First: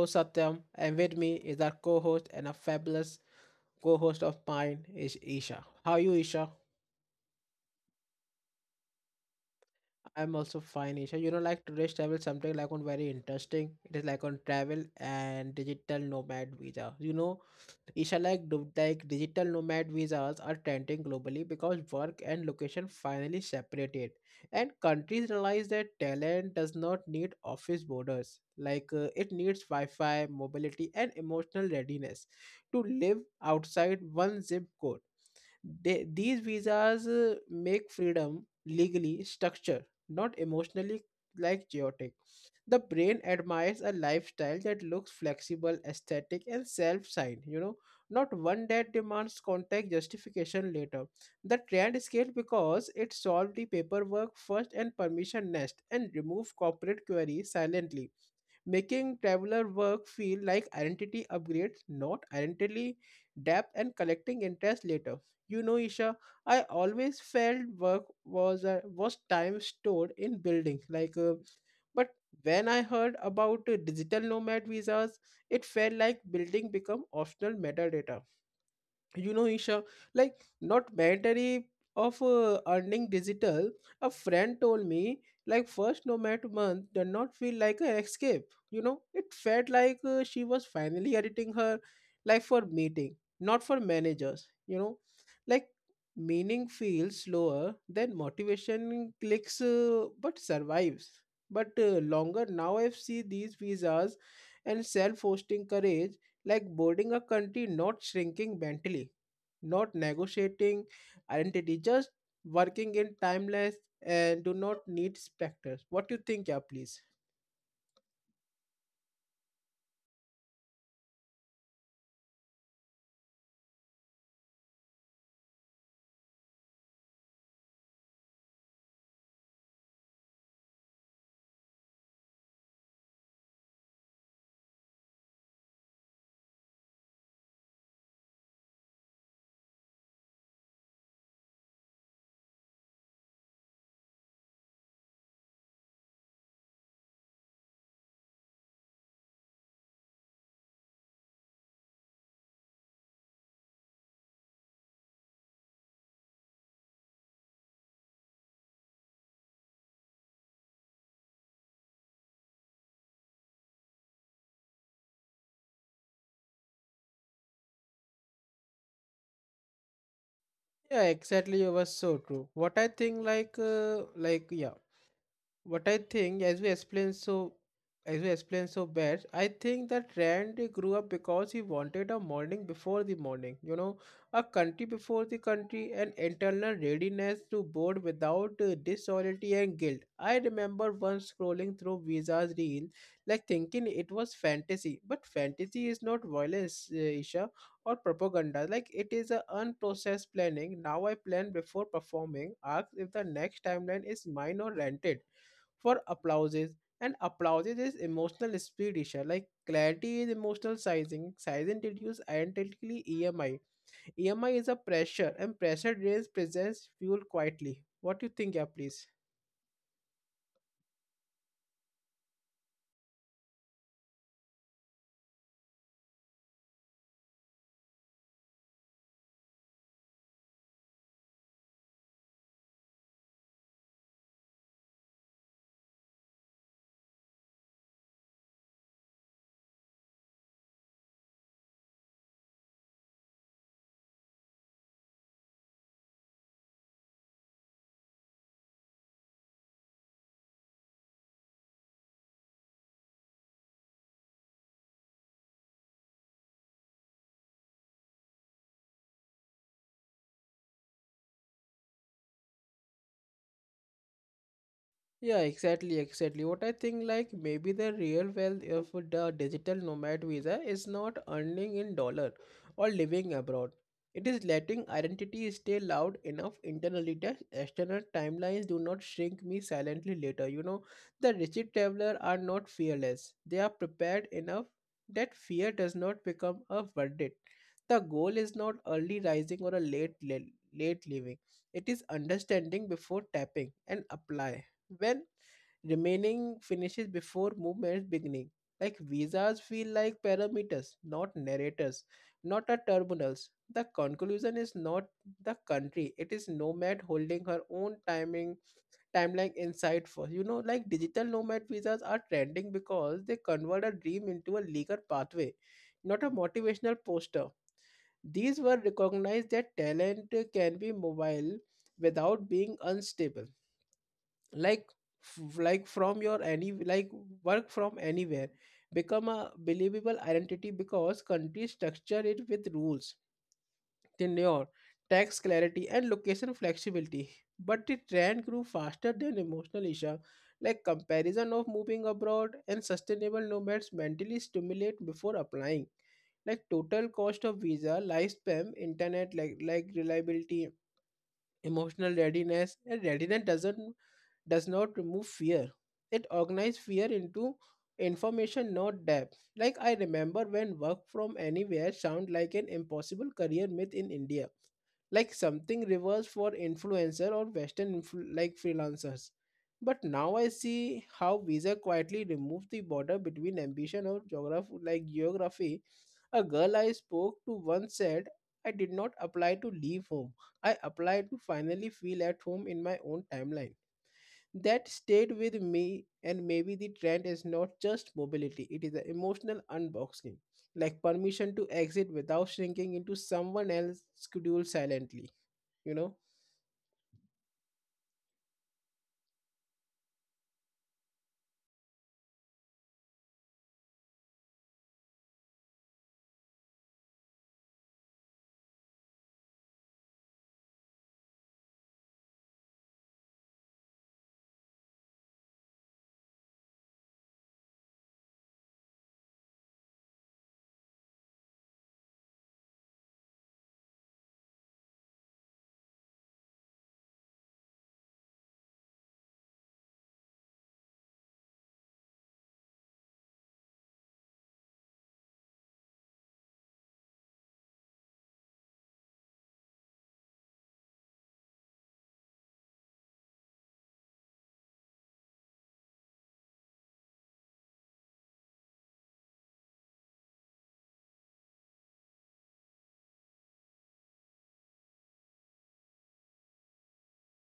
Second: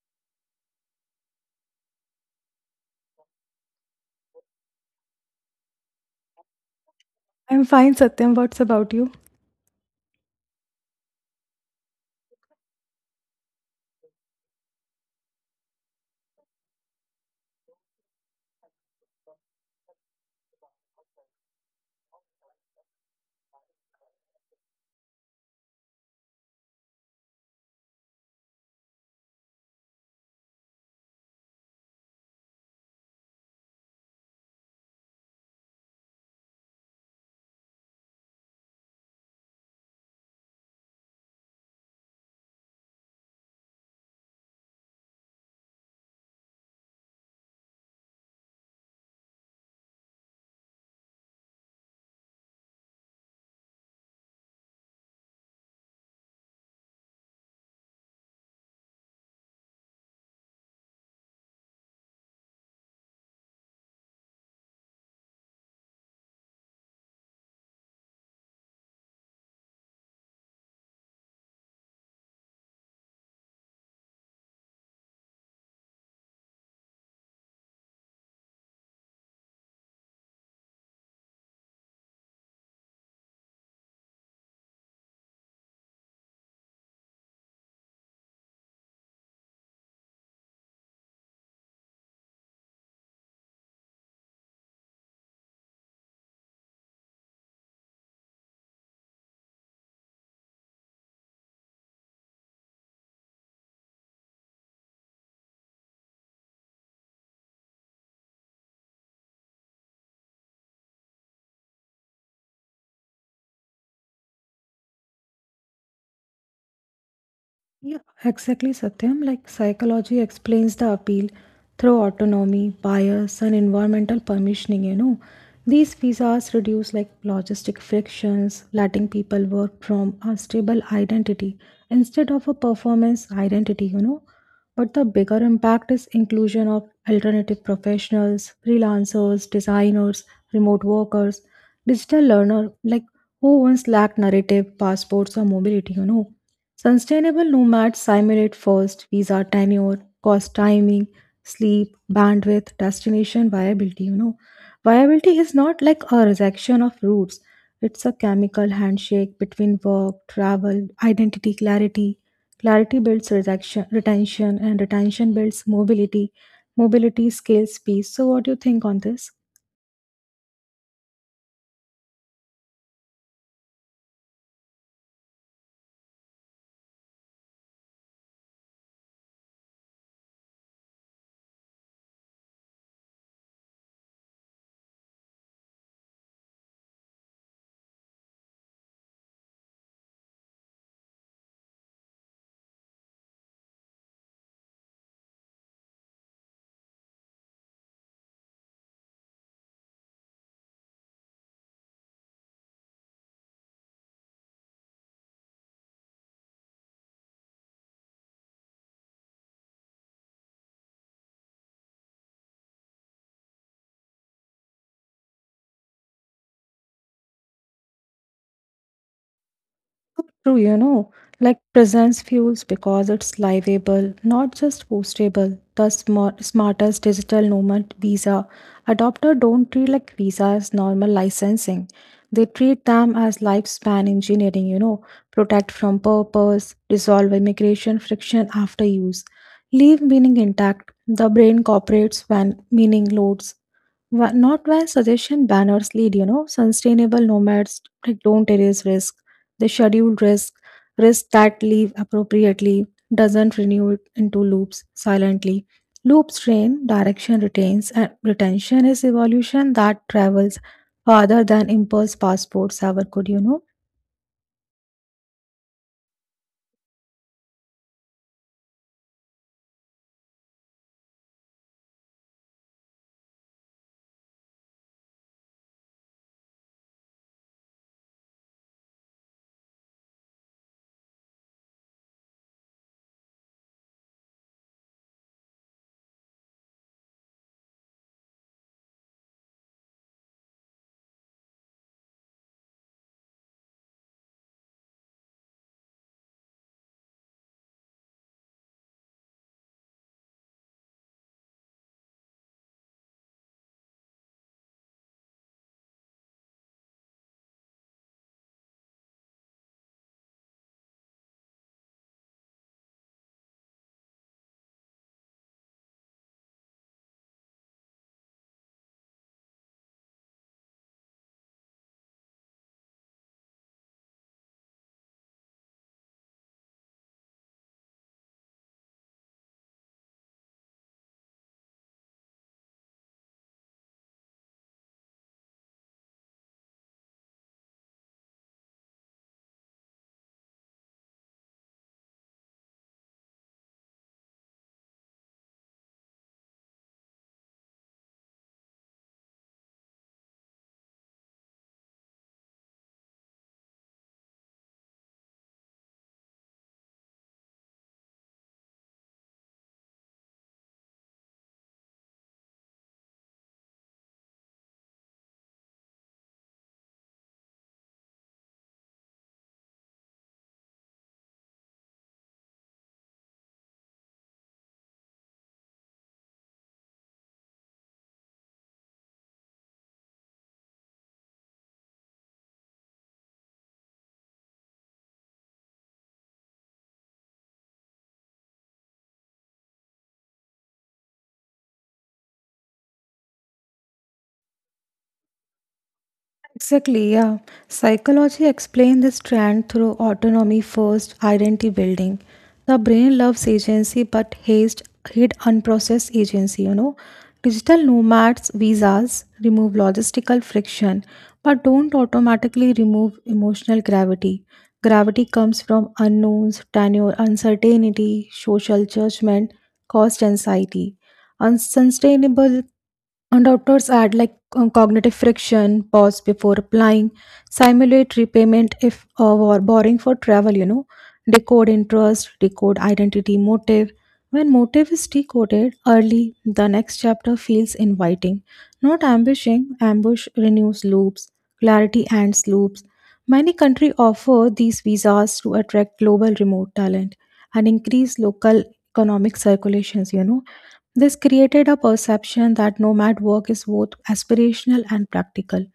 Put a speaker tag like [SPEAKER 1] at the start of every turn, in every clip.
[SPEAKER 1] host Satyam, and with me is our co-host and a fabulous co-host of mine is Isha. How are you, Isha?
[SPEAKER 2] I'm fine, Satyam. What's about you?
[SPEAKER 1] I'm also fine, Isha. You know, like today's travel something like on very interesting. It is like on travel and digital nomad visa. You know, Isha-like do- like digital nomad visas are trending globally because work and location finally separated, and countries realize that talent does not need office borders. Like it needs Wi-Fi, mobility, and emotional readiness to live outside one zip code. These visas make freedom legally structured, not emotionally like chaotic. The brain admires a lifestyle that looks flexible, aesthetic, and self-signed, you know, not one that demands contact justification later. The trend scaled because it solved the paperwork first and permission next and removed corporate queries silently, making traveler work feel like identity upgrades, not identity depth and collecting interest later. You know, Isha, I always felt work was time stored in buildings, like. But when I heard about digital nomad visas, it felt like building become optional metadata, you know, Isha, like not mandatory of earning digital. A friend told me like first nomad month did not feel like an escape. You know, it felt like she was finally editing her life for meeting, not for managers, you know, like meaning feels slower than motivation clicks, but survives but longer. Now I see these visas and self-hosting courage like boarding a country, not shrinking mentally, not negotiating identity, just working in timeless and do not need specters. What do you think, yeah, please?
[SPEAKER 2] Yeah, exactly, Satyam. Like psychology explains the appeal through autonomy, bias, and environmental permissioning. These visas reduce like logistic frictions, letting people work from a stable identity instead of a performance identity. But the bigger impact is inclusion of alternative professionals, freelancers, designers, remote workers, digital learner, like who once lacked narrative, passports, or mobility. Sustainable nomads simulate first visa tenure, cost timing, sleep, bandwidth, destination viability. Viability is not like a rejection of routes, it's a chemical handshake between work, travel, identity, clarity. Clarity builds rejection, retention, and retention builds mobility. Mobility scales peace. So, what do you think on this?
[SPEAKER 1] Yeah, exactly. You was so true. What I think, What I think, as we explained so best, I think that Rand grew up because he wanted a morning before the morning, you know, a country before the country, an internal readiness to board without disloyalty and guilt. I remember once scrolling through Visa's reel, like thinking it was fantasy, but fantasy is not violence, Isha, or propaganda. Like it is a unprocessed planning. Now I plan before performing. Ask if the next timeline is mine or rented for applauses, and applauses is emotional speed issue, like clarity is emotional sizing size introduce identically EMI. EMI is a pressure and pressure drains presents fuel quietly. What do you think, yeah, please?
[SPEAKER 2] True, like presence fuels because it's livable, not just postable. The smartest digital nomad visa adopter don't treat like visa as normal licensing. They treat them as lifespan engineering, protect from purpose, resolve immigration friction after use, leave meaning intact. The brain cooperates when meaning loads. Not where suggestion banners lead, sustainable nomads like don't erase risk. They schedule risk that leave appropriately, doesn't renew it into loops silently. Loops train, direction retains, and retention is evolution that travels farther than impulse passports ever could.
[SPEAKER 1] Yeah, exactly, exactly. What I think, like maybe the real wealth of the digital nomad visa is not earning in dollar or living abroad. It is letting identity stay loud enough internally that external timelines do not shrink me silently later. You know, the rigid traveler are not fearless. They are prepared enough that fear does not become a verdict. The goal is not early rising or a late leaving. It is understanding before tapping and apply when remaining finishes before movement's beginning. Like visas feel like parameters, not narrators, not a terminals. The conclusion is not the country. It is nomad holding her own timing timeline inside for, you know, like digital nomad visas are trending because they convert a dream into a legal pathway, not a motivational poster. These were recognized that talent can be mobile without being unstable, like f- like from your any like work from anywhere become a believable identity because countries structure it with rules, tenure, tax clarity, and location flexibility. But the trend grew faster than emotional issue, like comparison of moving abroad, and sustainable nomads mentally stimulate before applying, like total cost of visa lifespan, internet like reliability. Emotional readiness, and readiness does not remove fear. It organizes fear into information, not depth. Like I remember when work from anywhere sounded like an impossible career myth in India, like something reverse for influencer or western freelancers. But now I see how visa quietly removes the border between ambition or geography. A girl I spoke to once said, I did not apply to leave home, I applied to finally feel at home in my own timeline. That stayed with me, and maybe the trend is not just mobility, it is an emotional unboxing, like permission to exit without shrinking into someone else's schedule silently, you know.
[SPEAKER 2] Exactly, yeah. Psychology explains this trend through autonomy first identity building. The brain loves agency but hates hid unprocessed agency. Digital nomads visas remove logistical friction but don't automatically remove emotional gravity. Gravity comes from unknowns, tenure, uncertainty, social judgment, cost anxiety. Unsustainable and doctors add like cognitive friction, pause before applying, simulate repayment if or borrowing for travel, decode interest, decode identity, motive. When motive is decoded early, the next chapter feels inviting. Not ambushing, ambush renews loops, clarity ends loops. Many countries offer these visas to attract global remote talent and increase local economic circulations. This created a perception that nomad work is both aspirational and practical,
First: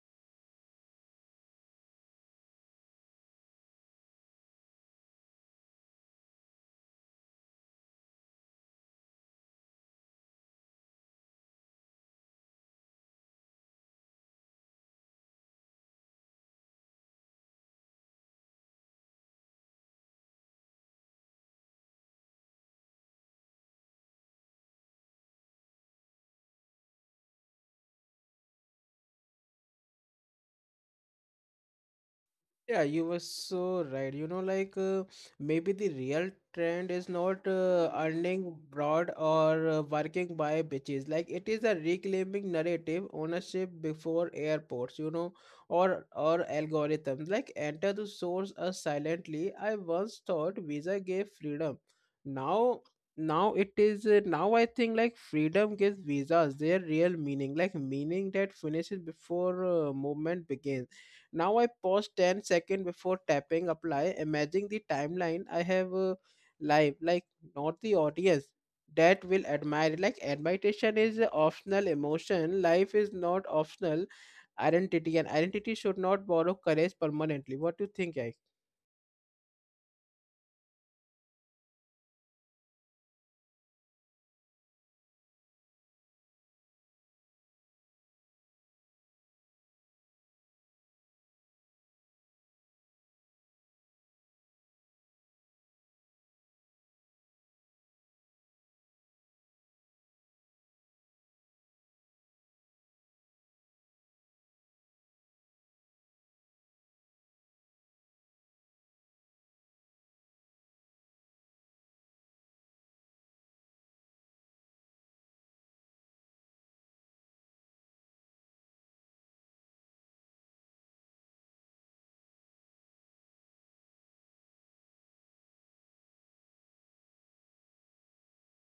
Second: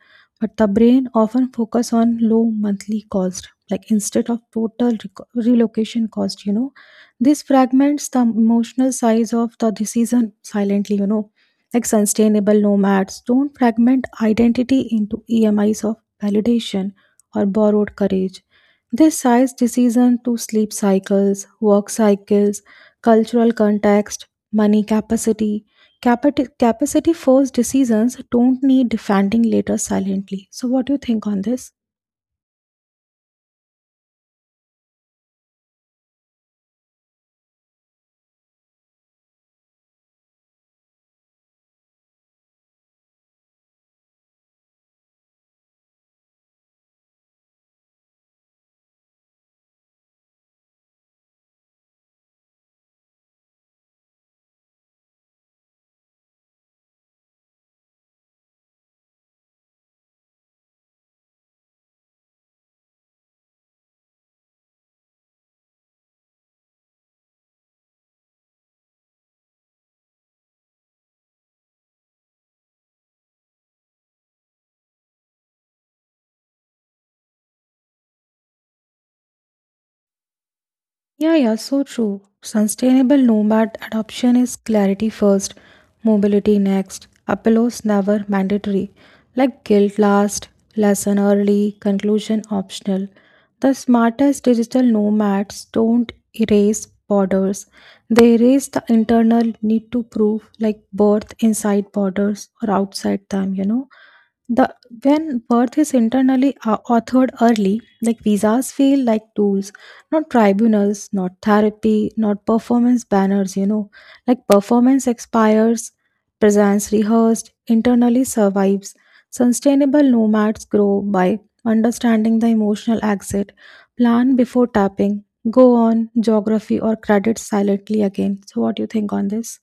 [SPEAKER 2] but the brain often focus on low monthly cost, like instead of total relocation cost. This fragments the emotional size of the decision silently. Like sustainable nomads don't fragment identity into EMIs of validation or borrowed courage. This size decision to sleep cycles, work cycles, cultural context, money capacity capacity first decisions don't need defending later silently. So what do you think on this?
[SPEAKER 1] Yeah, you were so right, you know, like maybe the real trend is not earning broad or working by bitches, like it is a reclaiming narrative ownership before airports, you know, or algorithms like enter the source us silently. I once thought visa gave freedom. Now now it is uh, now I think like freedom gives visas their real meaning, like meaning that finishes before movement begins. Now I pause 10 seconds before tapping apply, imagining the timeline I have live, like not the audience that will admire it. Like admiration is a optional emotion. Life is not optional identity, and identity should not borrow courage permanently. What do you think, I?
[SPEAKER 2] Yeah, yeah, so true. Sustainable nomad adoption is clarity first, mobility next, appeals never mandatory, like guilt last, lesson early, conclusion optional. The smartest digital nomads don't erase borders, they erase the internal need to prove, like birth inside borders or outside them. The when birth is internally authored early, like visas feel like tools, not tribunals, not therapy, not performance banners. Like performance expires, presence rehearsed, internally survives. Sustainable nomads grow by understanding the emotional exit, plan before tapping, go on geography or credit silently again. So what do you think on this?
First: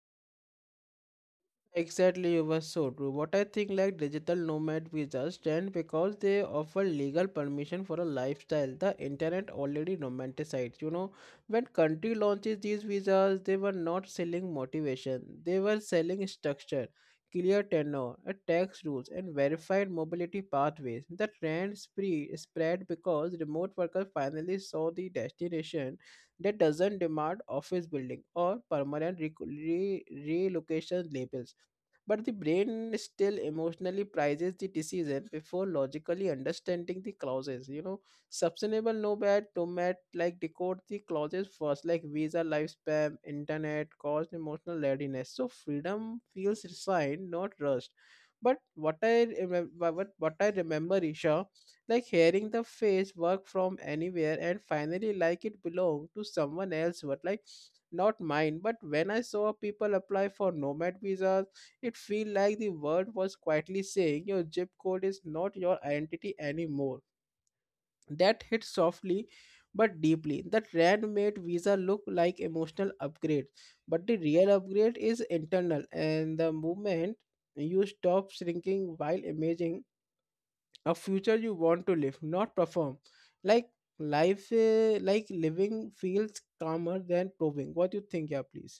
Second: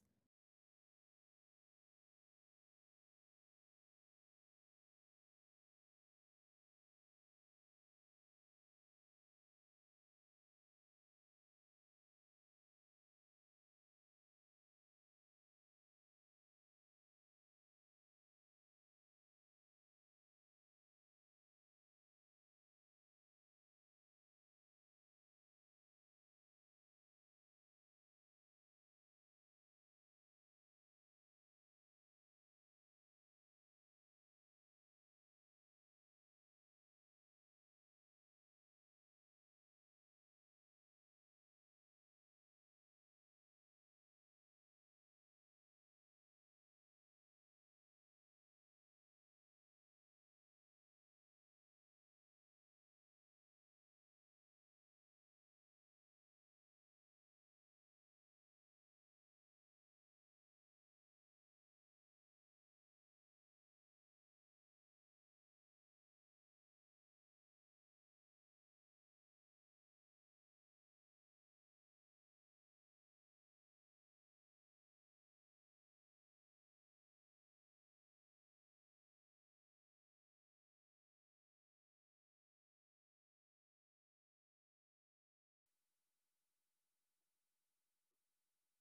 [SPEAKER 1] Exactly, you were so true. What I think like digital nomad visas stand because they offer legal permission for a lifestyle the internet already romanticized. You know, when country launches these visas, they were not selling motivation. They were selling structure, clear tenure, a tax rules, and verified mobility pathways. The trend spree spread because remote workers finally saw the destination that doesn't demand office building or permanent relocation labels. But the brain still emotionally prices the decision before logically understanding the clauses. You know, sustainable nomad like decode the clauses first, like visa, lifespan, internet, cost, emotional readiness. So freedom feels resigned, not rushed. But what I remember, Isha, like hearing the phrase work from anywhere and finally like it belonged to someone else, but like not mine. But when I saw people apply for nomad visas, it feel like the world was quietly saying your zip code is not your identity anymore. That hit softly but deeply. That rand made Visa look like emotional upgrade, but the real upgrade is internal. And the moment you stop shrinking while imagining a future you want to live, not perform. Like living feels calmer than proving. What do you think, yeah, please?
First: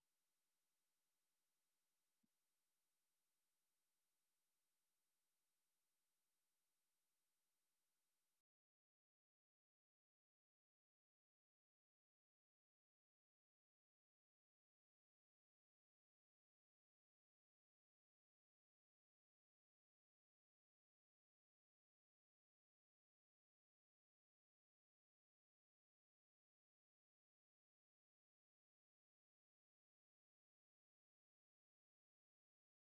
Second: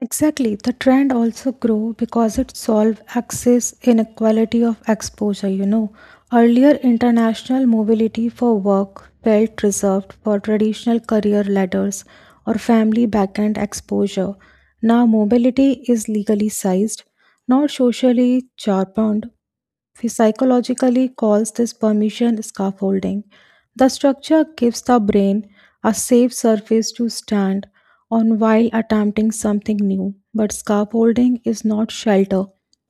[SPEAKER 2] Exactly. The trend also grow because it solve access inequality of exposure. Earlier international mobility for work felt reserved for traditional career ladders or family backend exposure. Now mobility is legally sized, not socially charmed. We psychologically calls this permission scaffolding. The structure gives the brain a safe surface to stand on while attempting something new. But scaffolding is not shelter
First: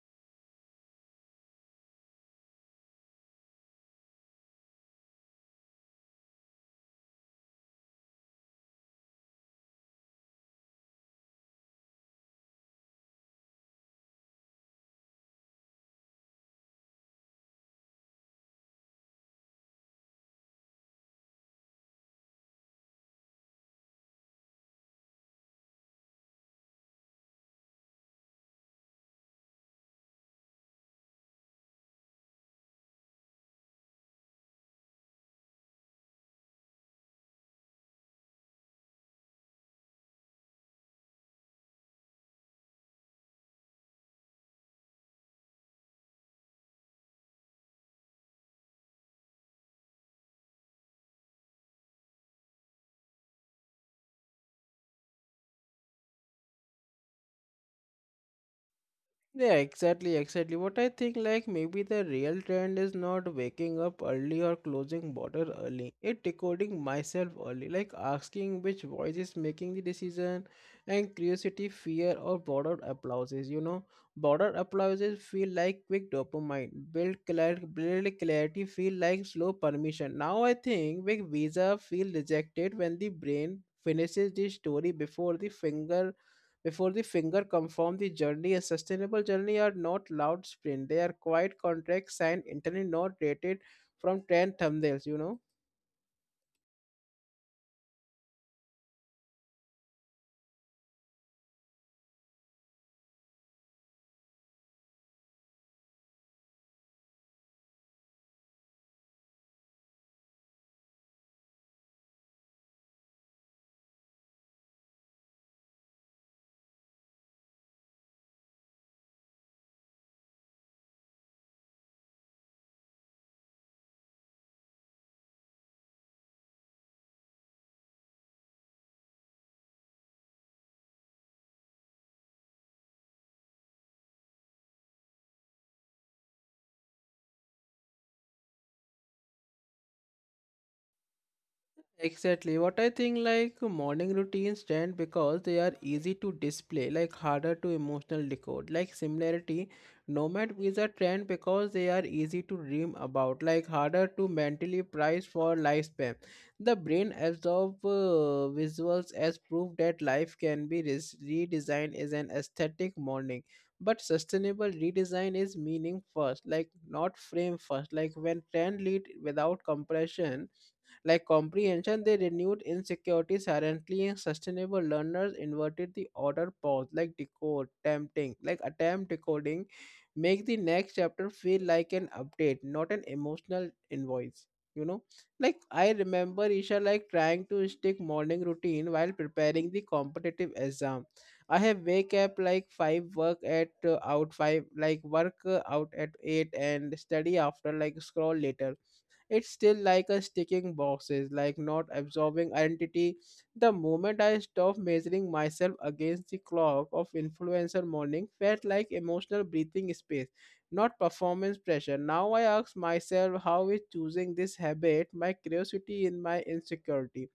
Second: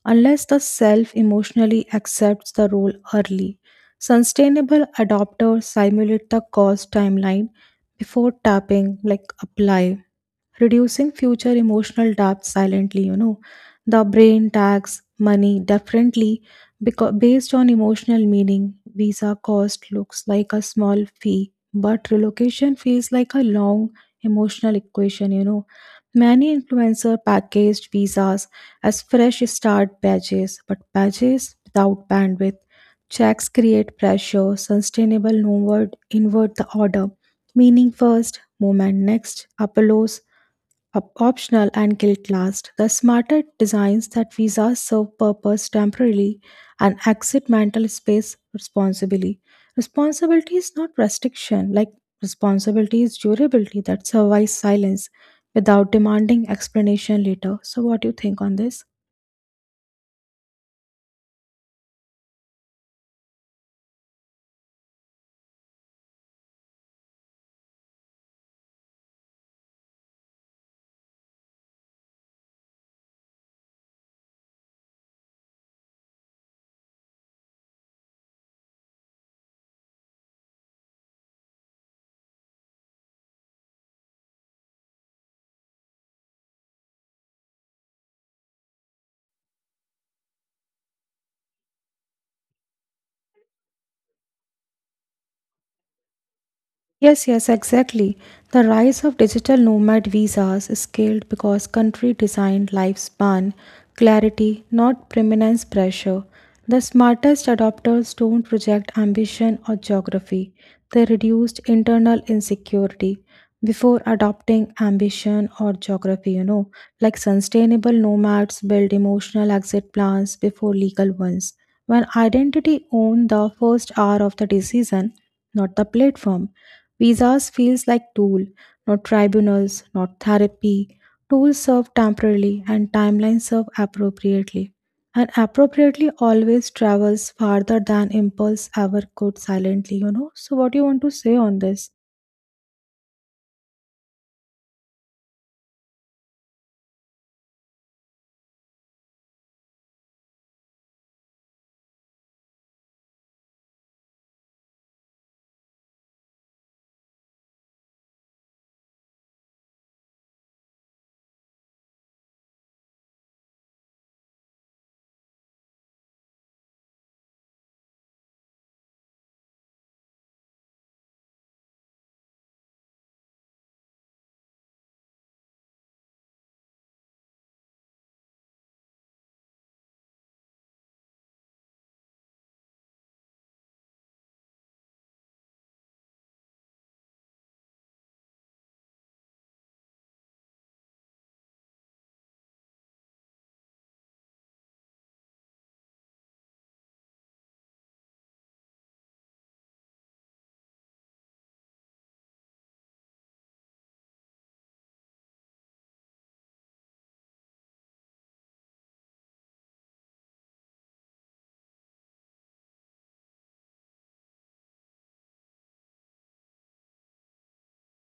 [SPEAKER 2] unless the self emotionally accepts the role early. Sustainable adopters simulate the cost timeline before tapping like apply reducing future emotional debt silently. The brain tags money differently because based on emotional meaning visa cost looks like a small fee, but relocation feels like a long emotional equation. Many influencer packaged visas as fresh start badges, but badges without bandwidth checks create pressure sustainable inward the order meaning first moment next apollos optional, and guilt last. The smarter designs that visas serve purpose temporarily and exit mental space responsibly. Responsibility is not restriction, like responsibility is durability that survives silence without demanding explanation later. So what do you think on this?
[SPEAKER 1] Yeah, exactly, exactly. What I think, like, maybe the real trend is not waking up early or closing border early. It decoding myself early, like asking which voice is making the decision, and curiosity, fear, or border applauses. You know, border applauses feel like quick dopamine, build clarity, feel like slow permission. Now I think big visa feel rejected when the brain finishes the story before the finger come from the journey. A sustainable journey are not loud sprint. They are quiet contracts and internally not rated from 10 thumbnails, you know.
[SPEAKER 2] Yes, yes, exactly. The rise of digital nomad visas scaled because country designed lifespan, clarity, not permanence pressure. The smartest adopters don't project ambition or geography. They reduced internal insecurity before adopting ambition or geography. Like sustainable nomads build emotional exit plans before legal ones. When identity owned the first hour of the decision, not the platform. Visas feels like tool, not tribunals, not therapy. Tools serve temporarily and timelines serve appropriately. And appropriately always travels farther than impulse ever could silently. So what do you want to say on this?
[SPEAKER 1] Exactly. What I think like morning routines stand because they are easy to display, like harder to emotional decode. Like similarity, nomad is a trend because they are easy to dream about, like harder to mentally price for lifespan. The brain absorbs visuals as proof that life can be redesigned as an aesthetic morning. But sustainable redesign is meaning first, like not frame first. Like when trend lead without compression like comprehension, they renewed insecurity silently, and sustainable learners inverted the order pause, like attempt decoding, make the next chapter feel like an update, not an emotional invoice. You know, like I remember, Isha, like trying to stick morning routine while preparing the competitive exam. I have wake up like 5, work at out five, like work out at 8, and study after like scroll later. It's still like a sticking boxes, like not absorbing identity. The moment I stopped measuring myself against the clock of influencer, morning felt like emotional breathing space, not performance pressure. Now I ask myself, how is choosing this habit my curiosity in my insecurity,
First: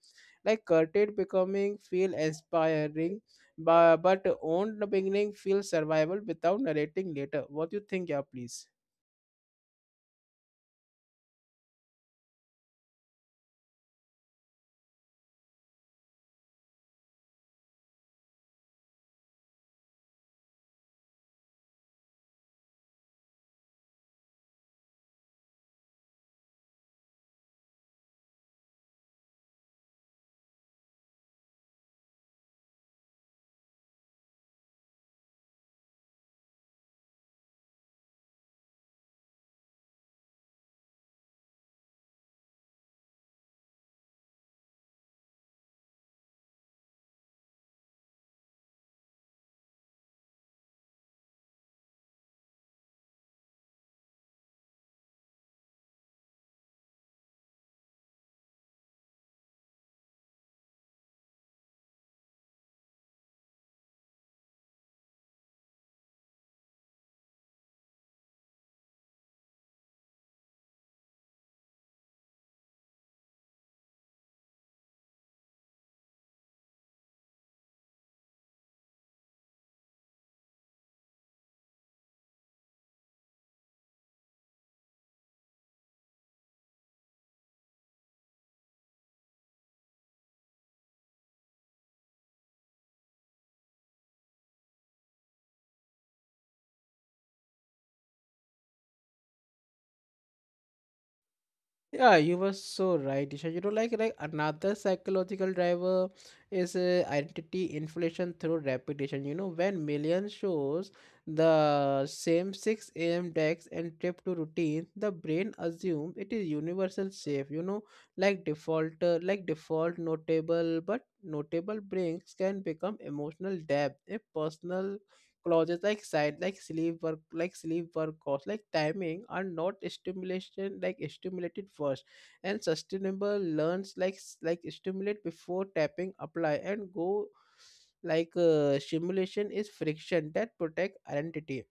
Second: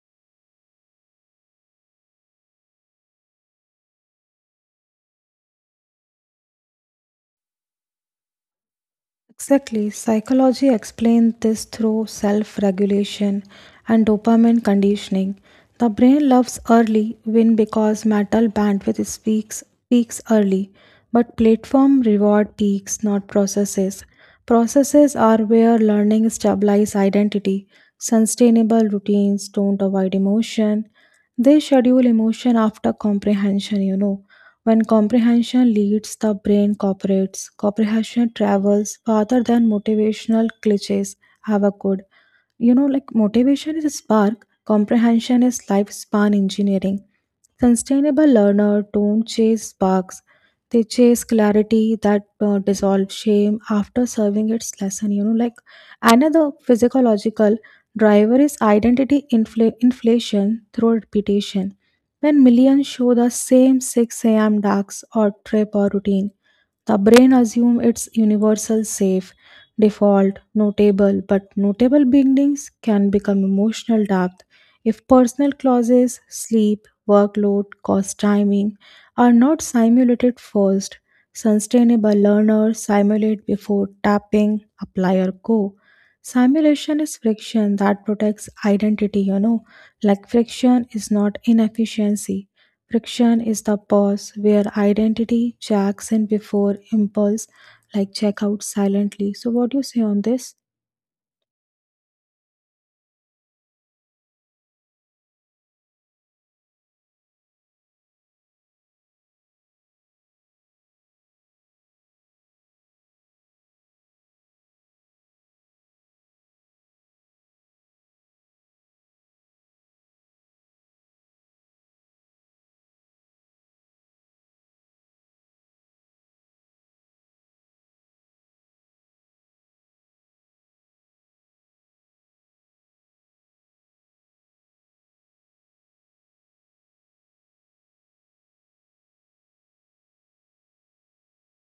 [SPEAKER 1] like curtailed becoming feel inspiring, but own the beginning feel survival without narrating later. What do you think, yeah, please?
[SPEAKER 2] Exactly. Psychology explains this through self regulation and dopamine conditioning. The brain loves early win because metal bandwidth speaks peaks early, but platform reward peaks, not processes. Processes are where learning stabilizes identity. Sustainable routines don't avoid emotion. They schedule emotion after comprehension. When comprehension leads, the brain cooperates. Comprehension travels farther than motivational cliches have a good. Like motivation is a spark, comprehension is lifespan engineering. Sustainable learner don't chase sparks. They chase clarity that dissolves shame after serving its lesson. Like another physiological driver is identity inflation through repetition. When millions show the same 6 a.m. ducks or trip or routine, the brain assumes it's universal safe, default, notable, but notable beginnings can become emotional depth if personal clauses, sleep, workload, cost timing are not simulated first. Sustainable learners simulate before tapping, apply, or go. Simulation is friction that protects identity. Like friction is not inefficiency. Friction is the pause where identity checks in before impulse, like check out silently. So, what do you say on this?
[SPEAKER 1] Yeah, you were so right, Disha. You know, like another psychological driver is identity inflation through repetition. You know, when millions shows the same 6 a.m. decks and trip to routine, the brain assumes it is universal safe. You know, like default notable, but notable breaks can become emotional depth if personal clauses like side, like sleep work cost, like timing are not stimulation like stimulated first, and sustainable learns like stimulate before tapping apply and go. Like simulation is friction that protect identity.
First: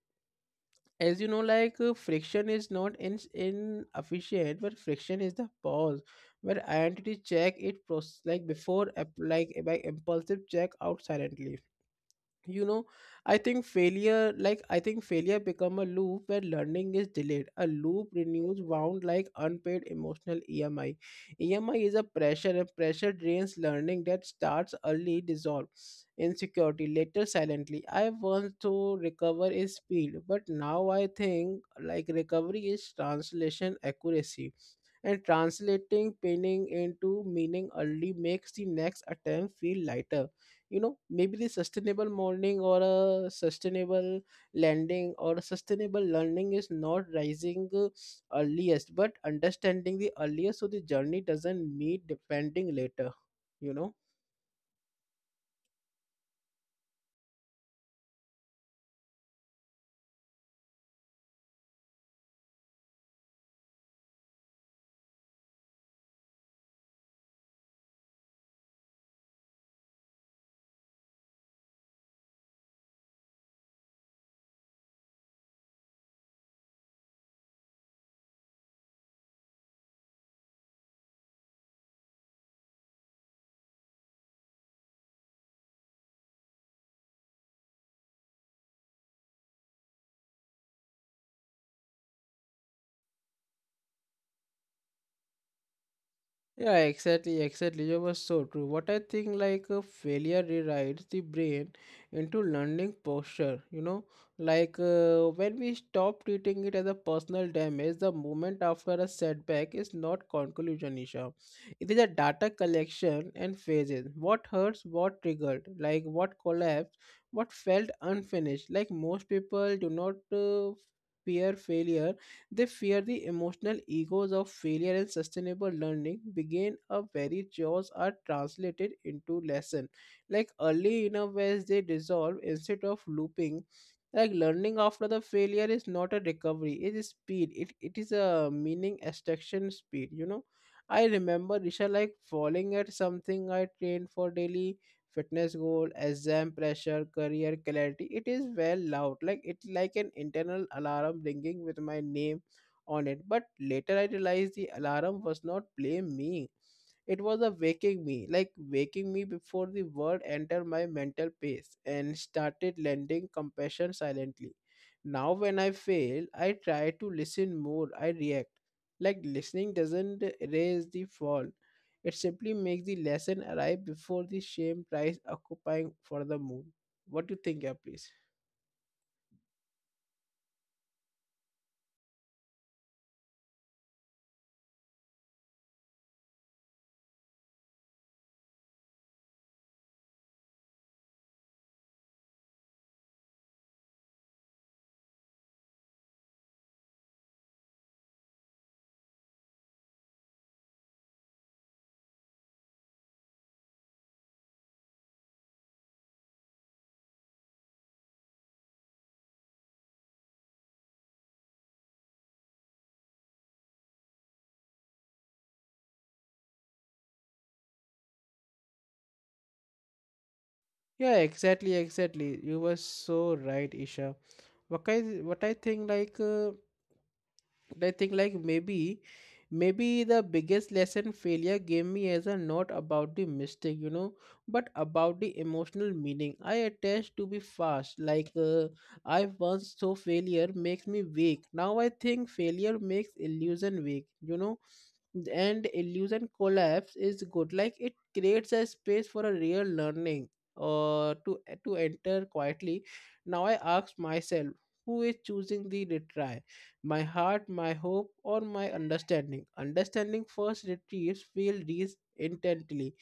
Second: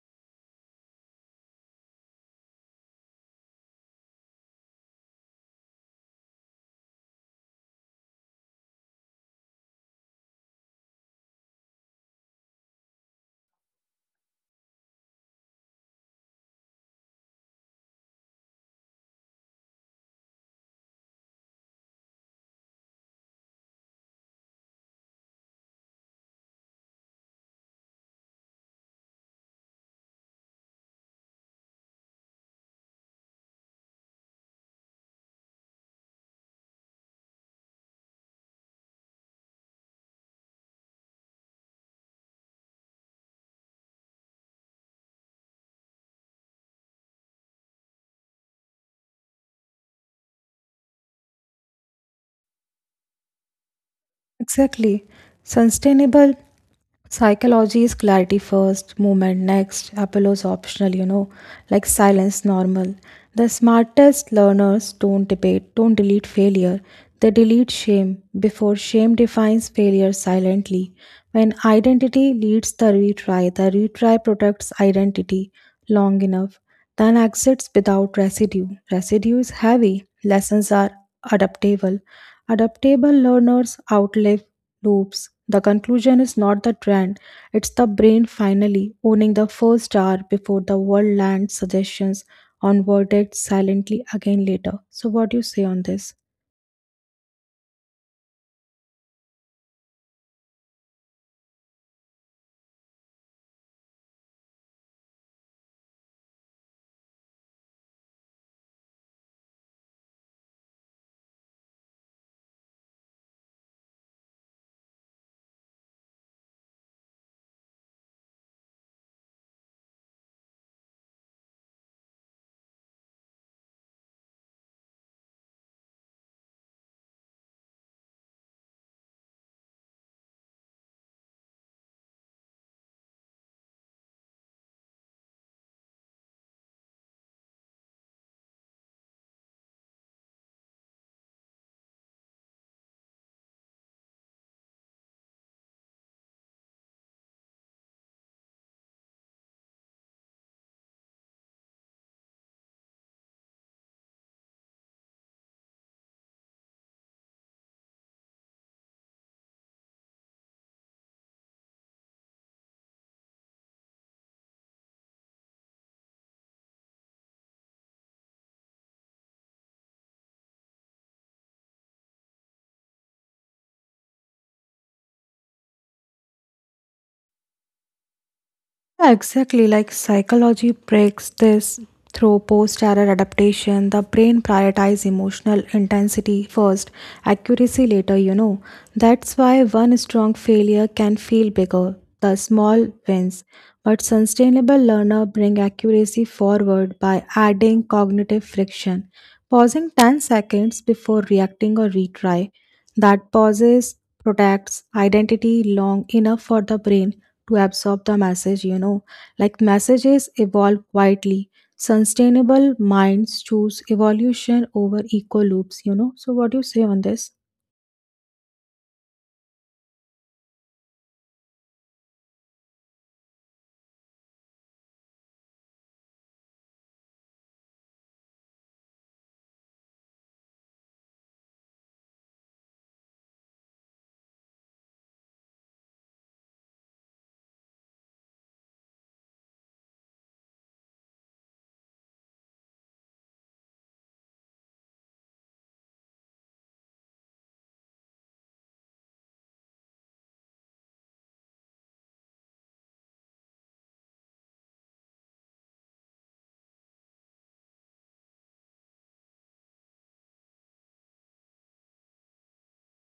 [SPEAKER 1] As you know, like friction is not in inefficient, but friction is the pause where identity check it before by impulsive check out silently. You know, I think failure become a loop where learning is delayed. A loop renews wound like unpaid emotional EMI. EMI is a pressure, and pressure drains learning that starts early dissolve insecurity later silently. I want to recover is speed, but now I think like recovery is translation accuracy, and translating painting into meaning early makes the next attempt feel lighter. You know, maybe the sustainable morning or a sustainable landing or a sustainable learning is not rising earliest, but understanding the earliest, so the journey doesn't meet depending later. You know,
[SPEAKER 2] Exactly. Sustainable psychology is clarity first, movement next, Apollo's optional, like silence normal. The smartest learners don't debate, don't delete failure. They delete shame before shame defines failure silently. When identity leads the retry protects identity long enough, then exits without residue. Residue is heavy, lessons are adaptable. Adaptable learners outlive loops. The conclusion is not the trend, it's the brain finally owning the first hour before the world lands suggestions on verdicts silently again later. So, what do you say on this?
[SPEAKER 1] yeah, exactly, exactly. That was so true. What I think, like failure rewrites the brain into learning posture. You know, like when we stop treating it as a personal damage, the moment after a setback is not conclusion, Isha. It is a data collection and phases. What hurts, what triggered, like what collapsed, what felt unfinished. Like most people do not fear failure, they fear the emotional egos of failure, and sustainable learning begin a very chores are translated into lesson. Like early enough as they dissolve instead of looping. Like learning after the failure is not a recovery, it is speed. It is a meaning extraction speed, you know. I remember Risha like falling at something I trained for daily fitness goal, exam pressure, career clarity. It is well loud, like it's like an internal alarm ringing with my name on it, but later I realized the alarm was not blame me. It was a waking me, like waking me before the word entered my mental pace and started lending compassion silently. Now, when I fail, I try to listen more, I react. Like listening doesn't erase the fall, it simply makes the lesson arrive before the shame tries occupying for the moon. What do you think, yeah, please?
[SPEAKER 2] Yeah, exactly. Like psychology breaks this through post error adaptation. The brain prioritizes emotional intensity first, accuracy later. That's why one strong failure can feel bigger, the small wins. But sustainable learner bring accuracy forward by adding cognitive friction, pausing 10 seconds before reacting or retry that pauses protects identity long enough for the brain to absorb the message. Like messages evolve quietly, sustainable minds choose evolution over eco loops. So what do you say on this?
[SPEAKER 1] Yeah, exactly, exactly. You were so right, Isha. What I think like and I think like maybe the biggest lesson failure gave me is a not about the mistake, you know, but about the emotional meaning. I attached to be fast. Like I once saw failure makes me weak. Now I think failure makes illusion weak, you know, and illusion collapse is good, like it creates a space for a real learning or to enter quietly. Now I ask myself, who is choosing the retry, my heart, my hope, or my understanding? Understanding first retrieves, feel these intently.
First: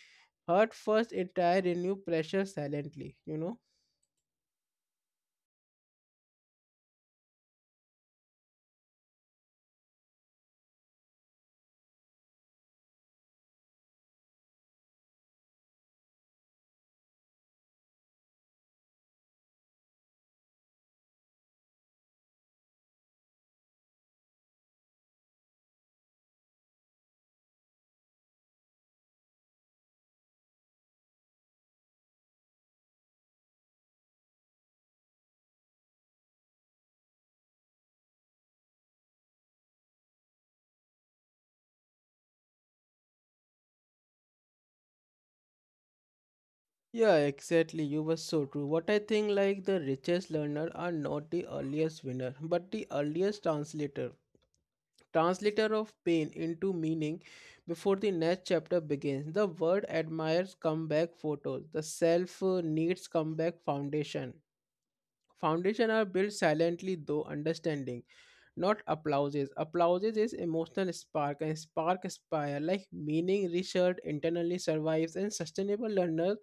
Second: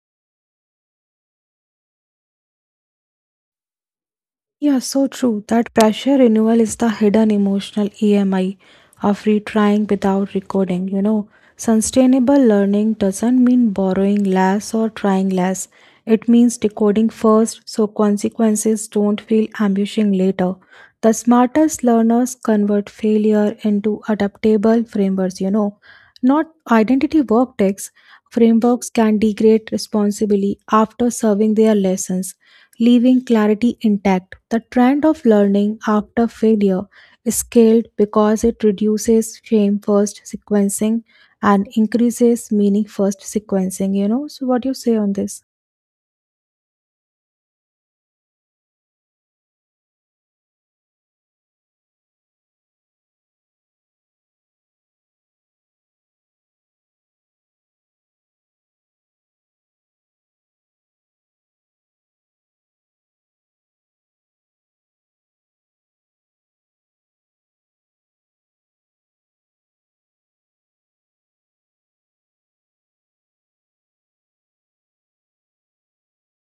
[SPEAKER 1] Heart first entire renew pressure silently, you know?
[SPEAKER 2] Yeah, so true. That pressure renewal is the hidden emotional EMI of retrying without recording. Sustainable learning doesn't mean borrowing less or trying less. It means decoding first so consequences don't feel ambushing later. The smartest learners convert failure into adaptable frameworks. Not identity work texts. Frameworks can degrade responsibly after serving their lessons, leaving clarity intact. The trend of learning after failure is scaled because it reduces shame first sequencing and increases meaning first sequencing. So what do you say on this?
[SPEAKER 1] Yeah, exactly. You were so true. What I think, like the richest learner are not the earliest winner, but the earliest translator. Translator of pain into meaning before the next chapter begins. The word admires comeback photos. The self needs comeback foundation. Foundation are built silently though understanding, not applauses. Applauses is emotional spark and spark aspire like meaning research internally survives, and sustainable learners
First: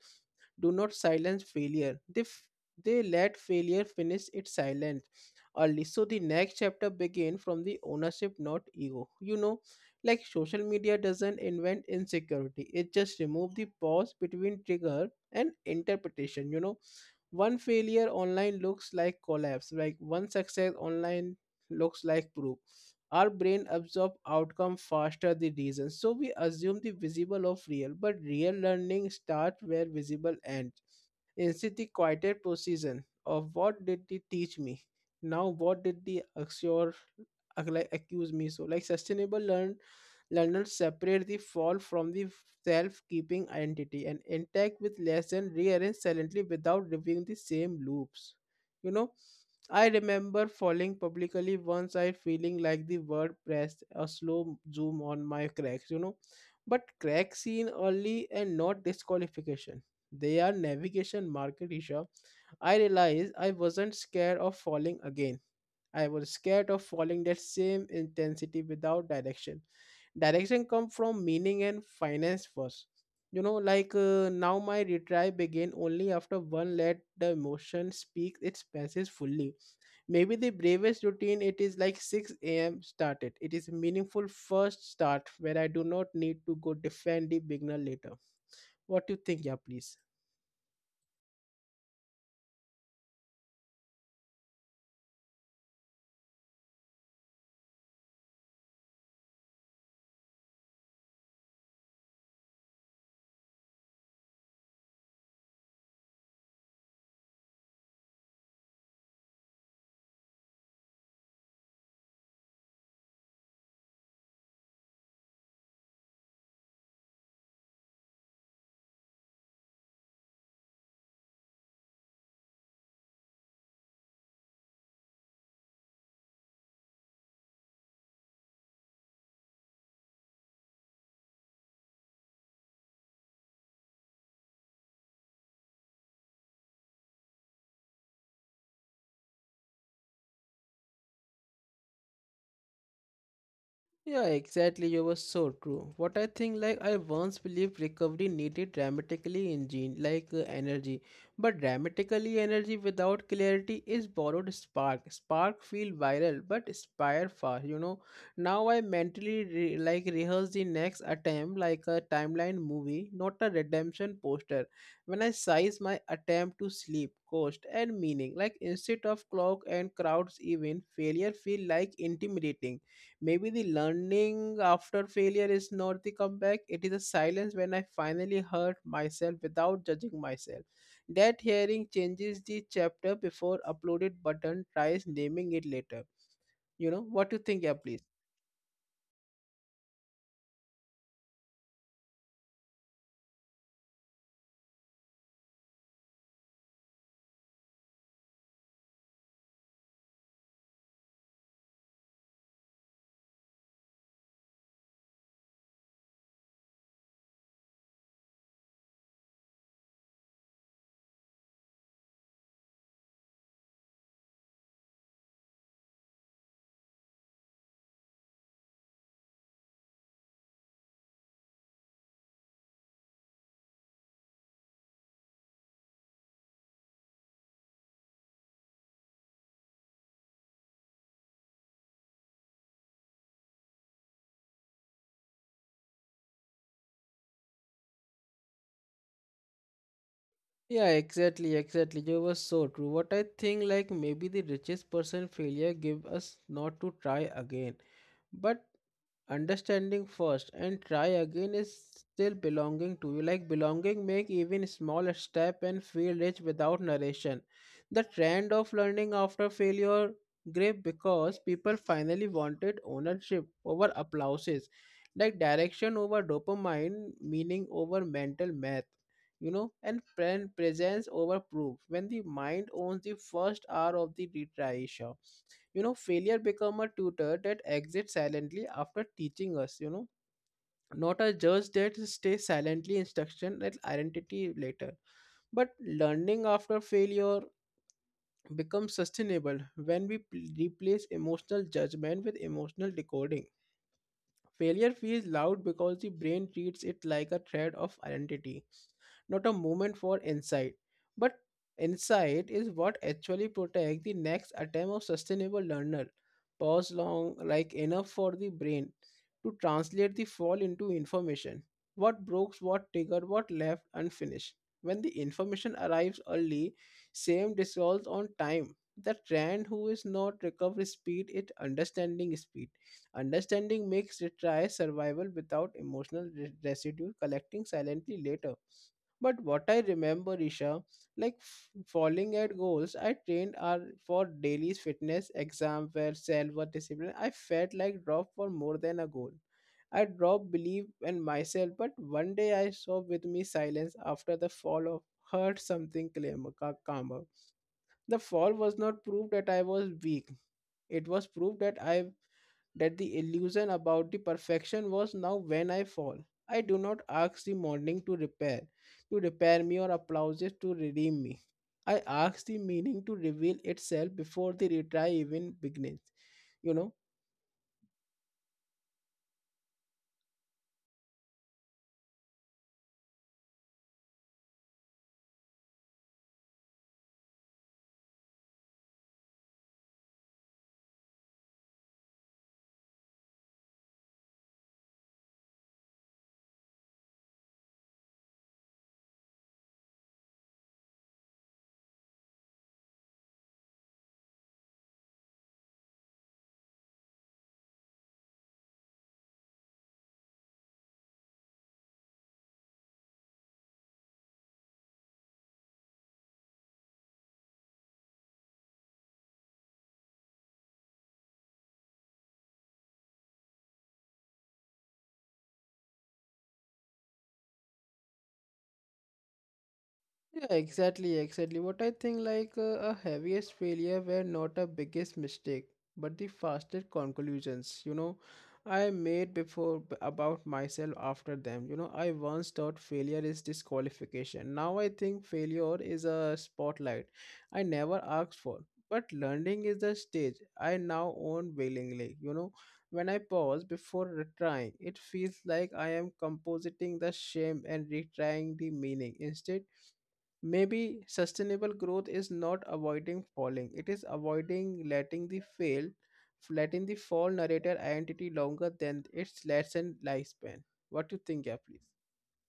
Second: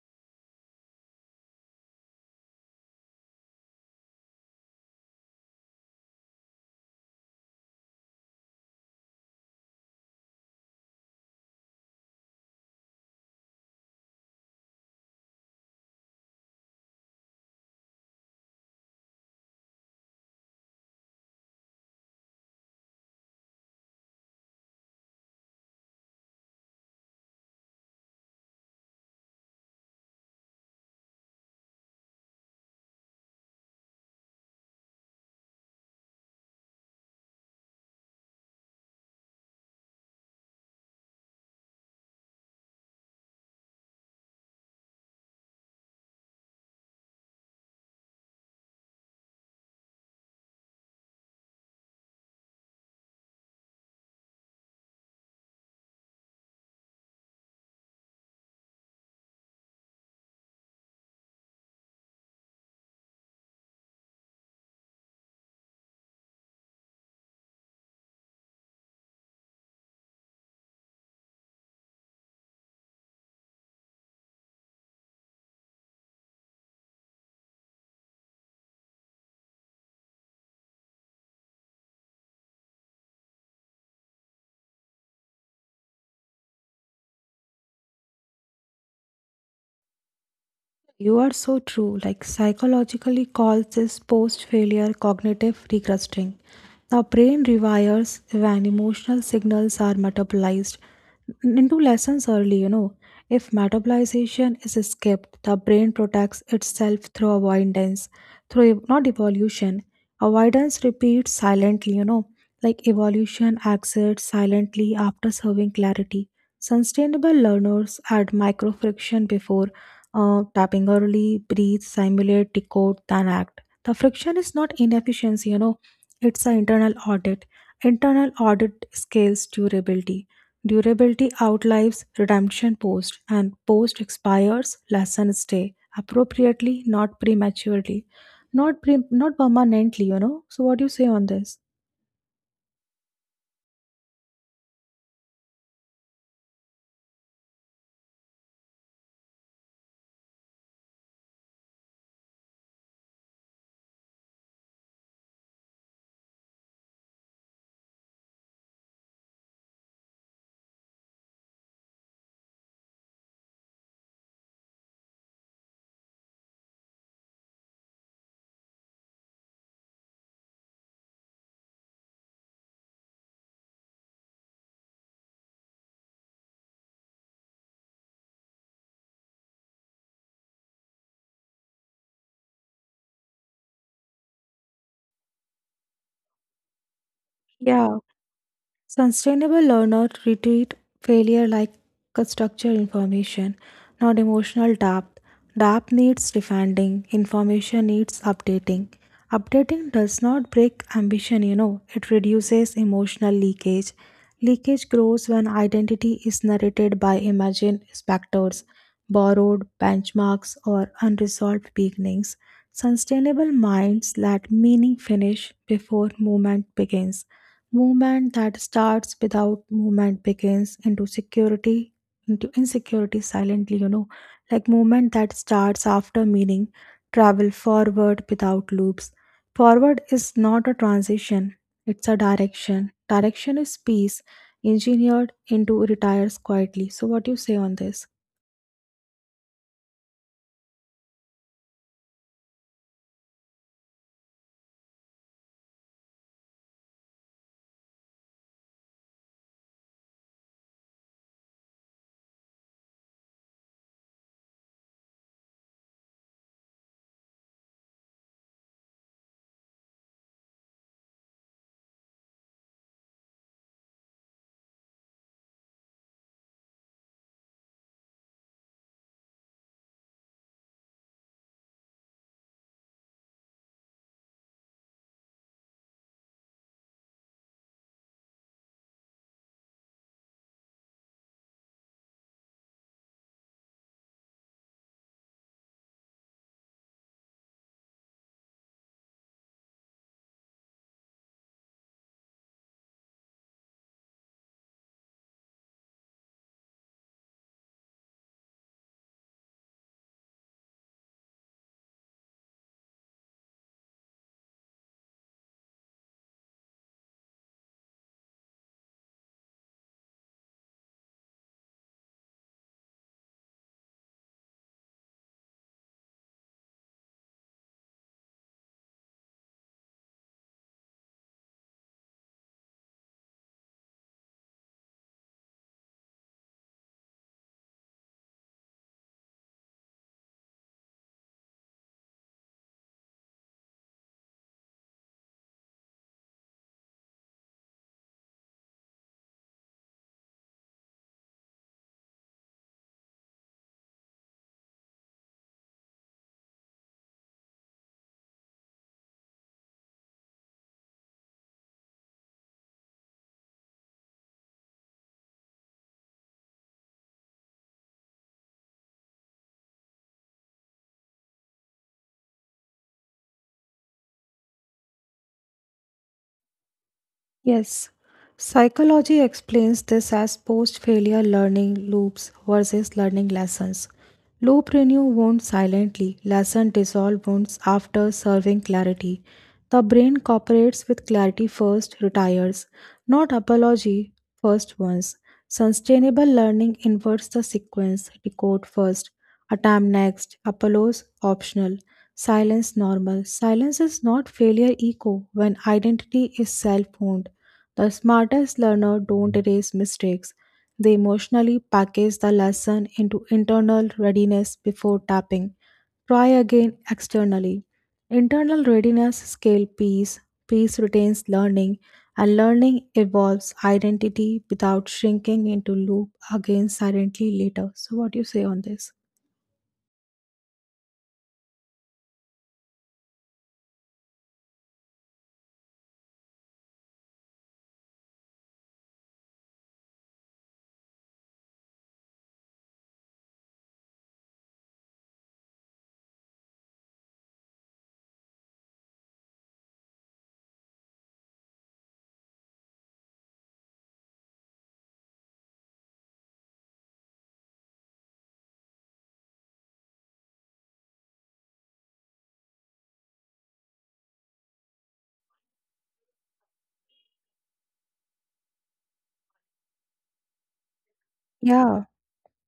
[SPEAKER 1] do not silence failure. They let failure finish its silence early. So the next chapter begin from the ownership, not ego. You know, like social media doesn't invent insecurity. It just remove the pause between trigger and interpretation. You know, one failure online looks like collapse, like one success online looks like proof. Our brain absorb outcome faster the reason, so we assume the visible of real, but real learning start where visible ends instead the quieter precision of what did they teach me now, what did they assure? Accuse me. So like sustainable learners separate the fall from the self-keeping identity and intact with lesson rearrange silently without reviewing the same loops, you know. I remember falling publicly once, I feeling like the word pressed a slow zoom on my cracks, you know. But cracks seen early and not disqualification. They are navigation market issue. I realized I wasn't scared of falling again. I was scared of following that same intensity without direction. Direction come from meaning and finance first. You know, like now my retry began only after one let the emotion speak its passes fully. Maybe the bravest routine it is like 6 a.m. started. It is meaningful first start where I do not need to go defend the beginner later. What do you think, yeah, please?
[SPEAKER 2] You are so true. Like psychologically calls this post-failure cognitive regressing. The brain rewires when emotional signals are metabolized into lessons early. If metabolization is skipped, the brain protects itself through avoidance, through not evolution. Avoidance repeats silently, like evolution exits silently after serving clarity. Sustainable learners add microfriction before tapping early, breathe, simulate, decode, then act. The friction is not inefficiency, it's an internal audit. Internal audit scales durability. Durability outlives redemption post, and post expires, lesson stay appropriately, not prematurely, not permanently. So, what do you say on this?
[SPEAKER 1] Yeah, exactly. You were so true. What I think, like I once believed recovery needed dramatically engine, like energy, but dramatically energy without clarity is borrowed spark. Spark feel viral, but spire fast. You know. Now I mentally rehearse the next attempt, like a timeline movie, not a redemption poster. When I size my attempt to sleep, cost and meaning, like instead of clock and crowds, even failure feel like intimidating. Maybe the learning after failure is not the comeback, it is a silence when I finally hurt myself without judging myself. That hearing changes the chapter before uploaded button tries naming it later. You know, what you think, yeah,
[SPEAKER 2] Yeah.
[SPEAKER 1] please?
[SPEAKER 2] Sustainable learners treat failure like a structured information, not emotional depth. Depth needs defending, information needs updating. Updating does not break ambition, it reduces emotional leakage. Leakage grows when identity is narrated by imagined specters, borrowed benchmarks, or unresolved beginnings. Sustainable minds let meaning finish before movement begins. Movement that starts without movement begins into security, into insecurity silently. Like movement that starts after meaning, travel forward without loops. Forward is not a transition, it's a direction. Direction is peace, engineered into retires quietly. So, what do you say on this?
[SPEAKER 1] Yeah, exactly, exactly. You were so true. What I think, like maybe the richest person failure give us not to try again, but understanding first and try again is still belonging to you, like belonging make even small step and feel rich without narration. The trend of learning after failure great because people finally wanted ownership over applauses, like direction over dopamine, meaning over mental math, you know, and presence over proof. When the mind owns the first hour of the retry show, you know, failure become a tutor that exits silently after teaching us, you know, not a judge that stays silently instruction that identity later, but learning after failure becomes sustainable when we replace emotional judgment with emotional decoding. Failure feels loud because the brain treats it like a thread of identity, not a moment for insight. But insight is what actually protects the next attempt of sustainable learner. Pause long, like enough for the brain to translate the fall into information. What broke, what triggered, what left unfinished. When the information arrives early, same dissolves on time. The trend who is not recovery speed, it understanding speed. Understanding makes retrial survival without emotional residue collecting silently later. But what I remember, Isha, like falling at goals, I trained are for daily fitness exam where self was discipline. I felt like drop for more than a goal. I dropped belief in myself, but one day I saw with me silence after the fall of hurt something calmer. Calmer. The fall was not proof that I was weak, it was proved that I, that the illusion about the perfection was now when I fall. I do not ask the morning to repair me or applauses to redeem me. I ask the meaning to reveal itself before the retry even begins. You know,
[SPEAKER 2] Yes, psychology explains this as post failure learning loops versus learning lessons. Loop renew wounds silently, lesson dissolve wounds after serving clarity. The brain cooperates with clarity first, retires, not apology first once. Sustainable learning inverts the sequence, decode first, attempt next, apologise optional. Silence normal. Silence is not failure echo when identity is self owned. The smartest learner don't erase mistakes. They emotionally package the lesson into internal readiness before tapping. Try again externally. Internal readiness scale peace, peace retains learning, and learning evolves identity without shrinking into loop again silently later. So what do you say on this?
[SPEAKER 1] yeah, exactly, exactly. What I think like a heaviest failure were not a biggest mistake, but the fastest conclusions, you know, I made before about myself after them. You know, I once thought failure is disqualification. Now I think failure is a spotlight I never asked for. But learning is the stage I now own willingly. You know, when I pause before retrying, it feels like I am compositing the shame and retrying the meaning. Instead, maybe sustainable growth is not avoiding falling. It is avoiding letting the fail, letting the fall narrator identity longer than its lessened lifespan. What do you think, yeah, please?
[SPEAKER 2] Yeah.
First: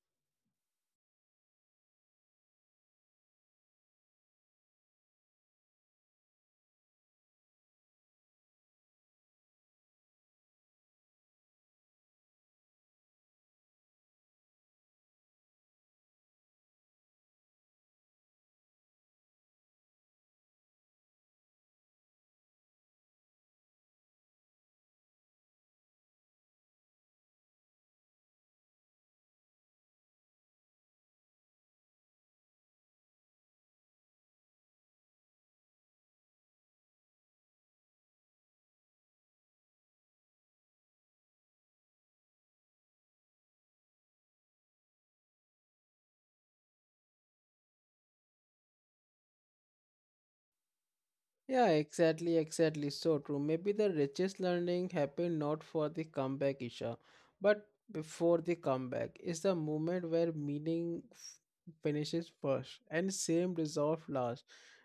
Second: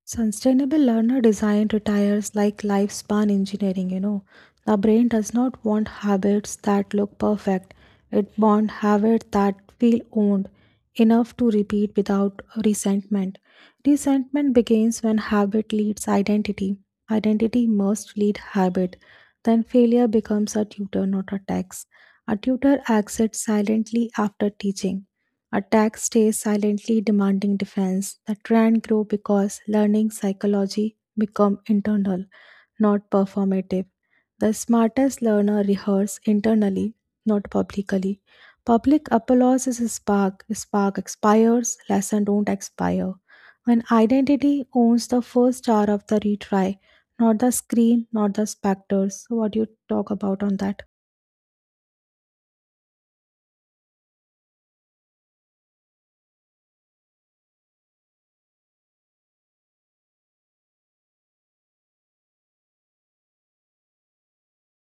[SPEAKER 2] Sustainable learner design retires like lifespan engineering. The brain does not want habits that look perfect. It wants habits that feel owned, enough to repeat without resentment. Resentment begins when habit leads identity. Identity must lead habit. Then failure becomes a tutor, not a tax. A tutor exits silently after teaching. Attack stays silently demanding defense. The trend grew because learning psychology become internal, not performative. The smartest learner rehearse internally, not publicly. Public applause is a spark. Spark expires, lesson don't expire. When identity owns the first star of the retry, not the screen, not the specters. So what do you talk about on that?
[SPEAKER 1] Yeah, exactly, exactly. So true. Maybe the richest learning happened not for the comeback, Isha, but before the comeback. It's the moment where meaning finishes first and same resolve last.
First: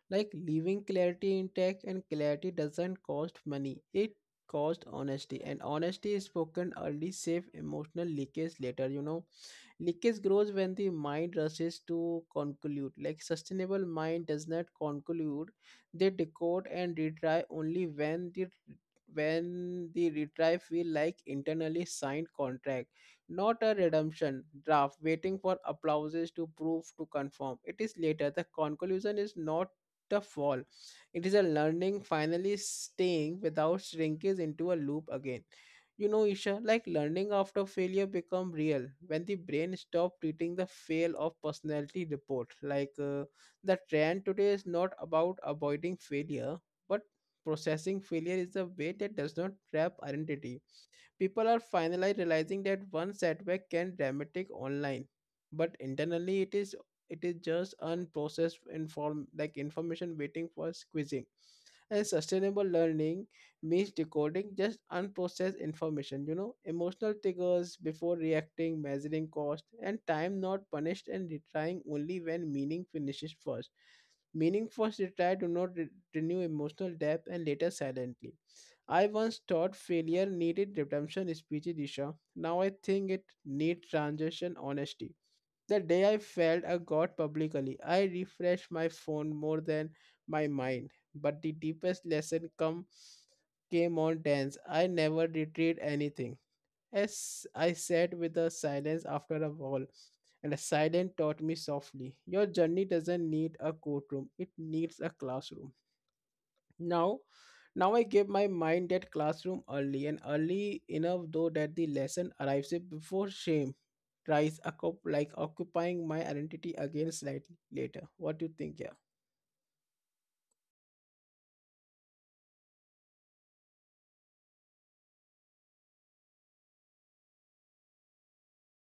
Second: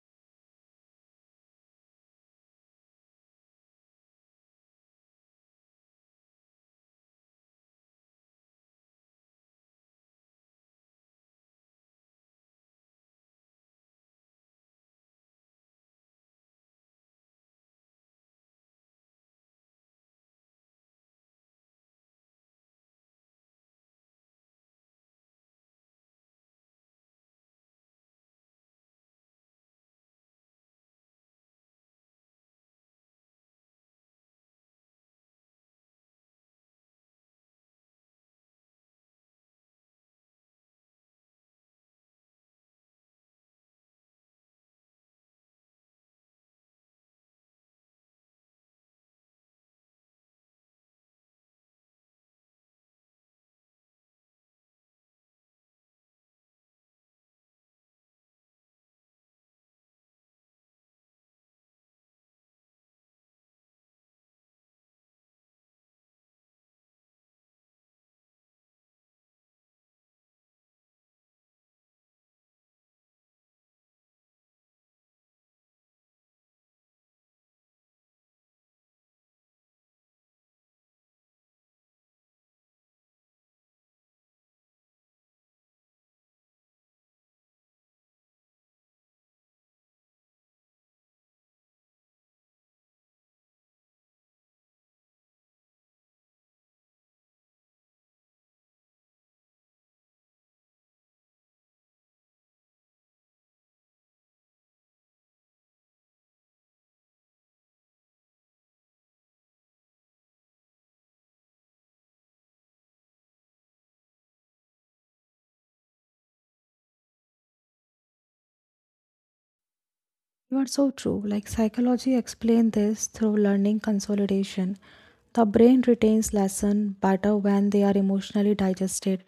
[SPEAKER 1] Like leaving clarity intact, and clarity doesn't cost money, it costs honesty. And honesty is spoken early, save emotional leakage later, you know. Leakage grows when the mind rushes to conclude. Like sustainable mind does not conclude; they decode and retry only when the retry feel like internally signed contract, not a redemption draft waiting for applauses to prove to conform. It is later. The conclusion is not the fall. It is a learning finally staying without shrinkage into a loop again. You know, Isha, like learning after failure become real when the brain stop treating the fail of personality report. Like the trend today is not about avoiding failure, but processing failure is a way that does not trap identity. People are finally realizing that one setback can dramatic online, but internally it is, it is just unprocessed inform like information waiting for squeezing. And sustainable learning means decoding just unprocessed information, you know, emotional triggers before reacting, measuring cost, and time not punished, and retrying only when meaning finishes first. Meaning first retry do not renew emotional depth and later silently. I once thought failure needed redemption speeches, Disha. Now I think it needs transition honesty. The day I failed I got publicly, I refreshed my phone more than my mind. But the deepest lesson come came on dance. I never retrieved anything. As I sat with the silence after a wall, and the silence taught me softly, your journey doesn't need a courtroom, it needs a classroom. Now, I gave my mind that classroom early and early enough though that the lesson arrives before shame tries occupying my identity again slightly later. What do you think? Yeah,
[SPEAKER 2] You are so true. Like psychology explained this through learning consolidation. The brain retains lesson better when they are emotionally digested,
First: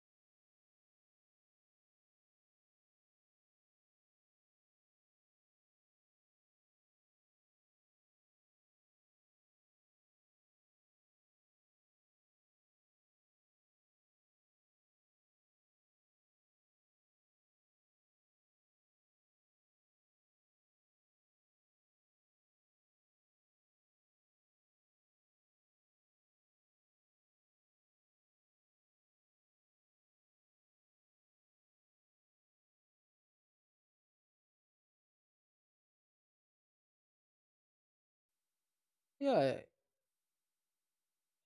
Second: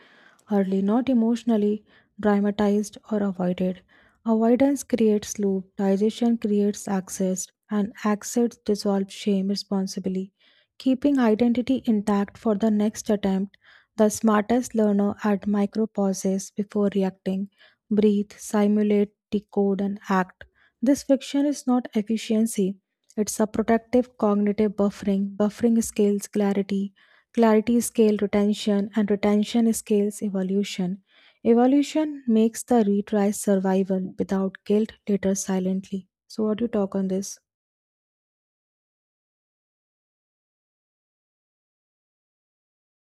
[SPEAKER 2] early not emotionally dramatized or avoided. Avoidance creates loop, digestion creates access, and access dissolves shame responsibly, keeping identity intact for the next attempt. The smartest learner at micro pauses before reacting, breathe, simulate, decode, and act. This friction is not efficiency, it's a protective cognitive buffering. Buffering scales clarity, clarity scales retention, and retention scales evolution. Evolution makes the retry survival without guilt later silently. So, what do you talk on this?
[SPEAKER 1] yeah.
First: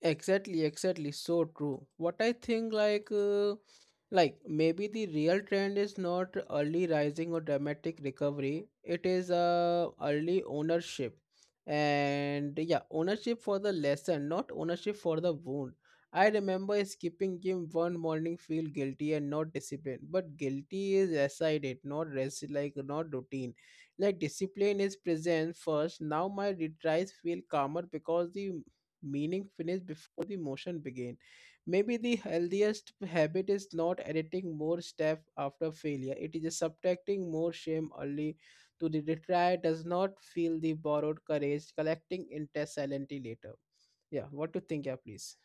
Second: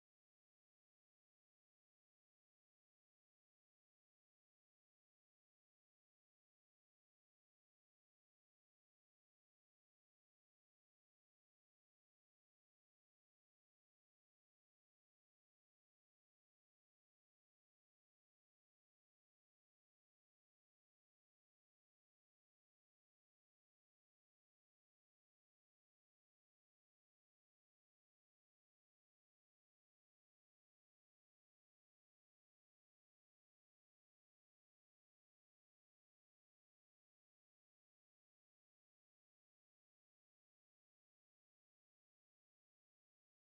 [SPEAKER 1] Exactly, exactly. So true. What I think, like maybe the real trend is not early rising or dramatic recovery. It is early ownership, and yeah, ownership for the lesson, not ownership for the wound. I remember skipping gym one morning, feel guilty and not disciplined. But guilty is aside it, not rest, like not routine. Like discipline is present first. Now my retries feel calmer because the meaning finish before the motion begin. Maybe the healthiest habit is not editing more step after failure. It is subtracting more shame early to the retry does not feel the borrowed courage collecting into silently later. Yeah, what do you think, yeah, please?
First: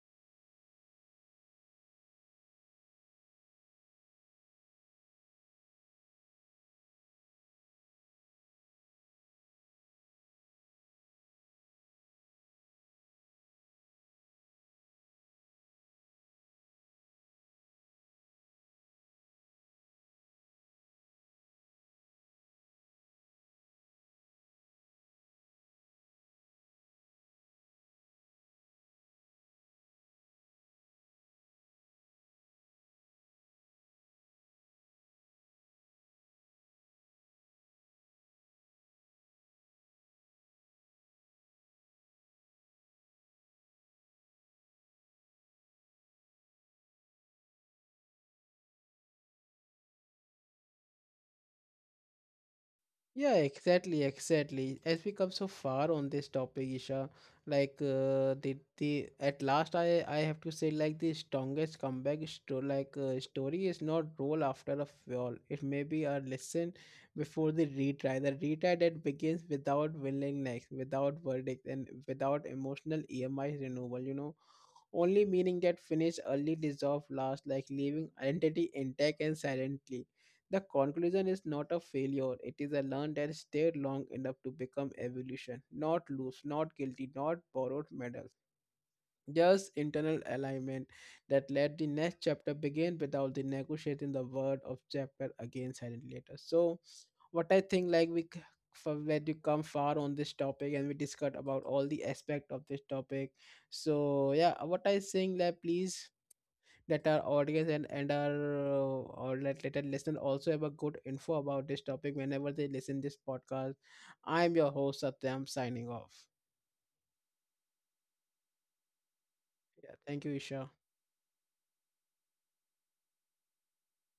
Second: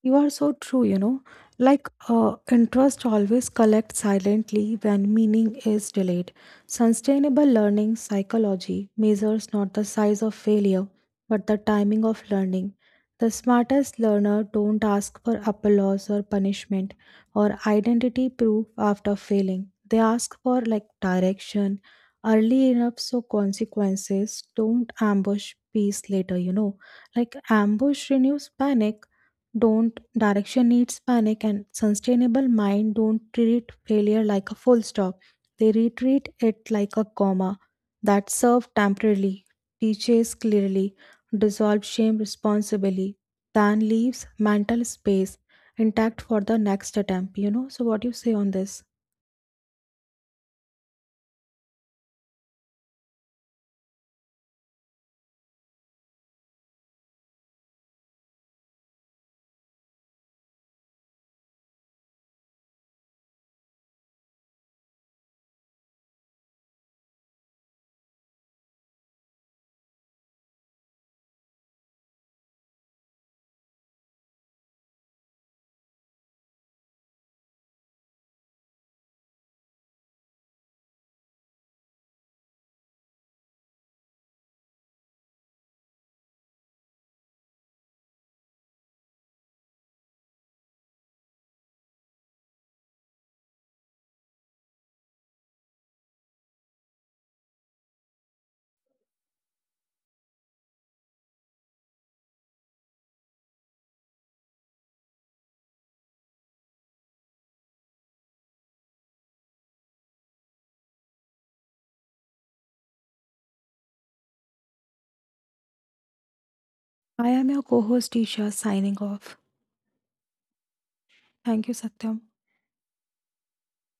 [SPEAKER 2] You are so true. Like interest always collects silently when meaning is delayed. Sustainable learning psychology measures not the size of failure, but the timing of learning. The smartest learner don't ask for applause or punishment or identity proof after failing. They ask for like direction early enough so consequences don't ambush peace later. Like ambush renews panic, don't direction needs panic, and sustainable mind don't treat failure like a full stop, they retreat it like a comma that serves temporarily, teaches clearly, dissolve shame responsibly, then leaves mental space intact for the next attempt. So what do you say on this?
[SPEAKER 1] Yeah, exactly, exactly. As we come so far on this topic, Isha, like the at last I have to say like the strongest comeback story is not roll after a fall. It may be a lesson before the retry. The retry that begins without willingness, without verdict, and without emotional EMI renewal. You know, only meaning that finish early dissolve last, like leaving identity intact and silently. The conclusion is not a failure, it is a learn that stayed long enough to become evolution, not loose, not guilty, not borrowed medal, just internal alignment that let the next chapter begin without the negotiating the word of chapter again silently later. So, what I think like we for where you come far on this topic and we discussed about all the aspect of this topic. So yeah, what I saying that please that our audience and our or let our listener also have a good info about this topic whenever they listen this podcast. I'm your host Satyam signing off.
[SPEAKER 2] I am your co-host Isha signing off.
[SPEAKER 1] Yeah, thank you, Isha.
[SPEAKER 2] Thank you, Satyam.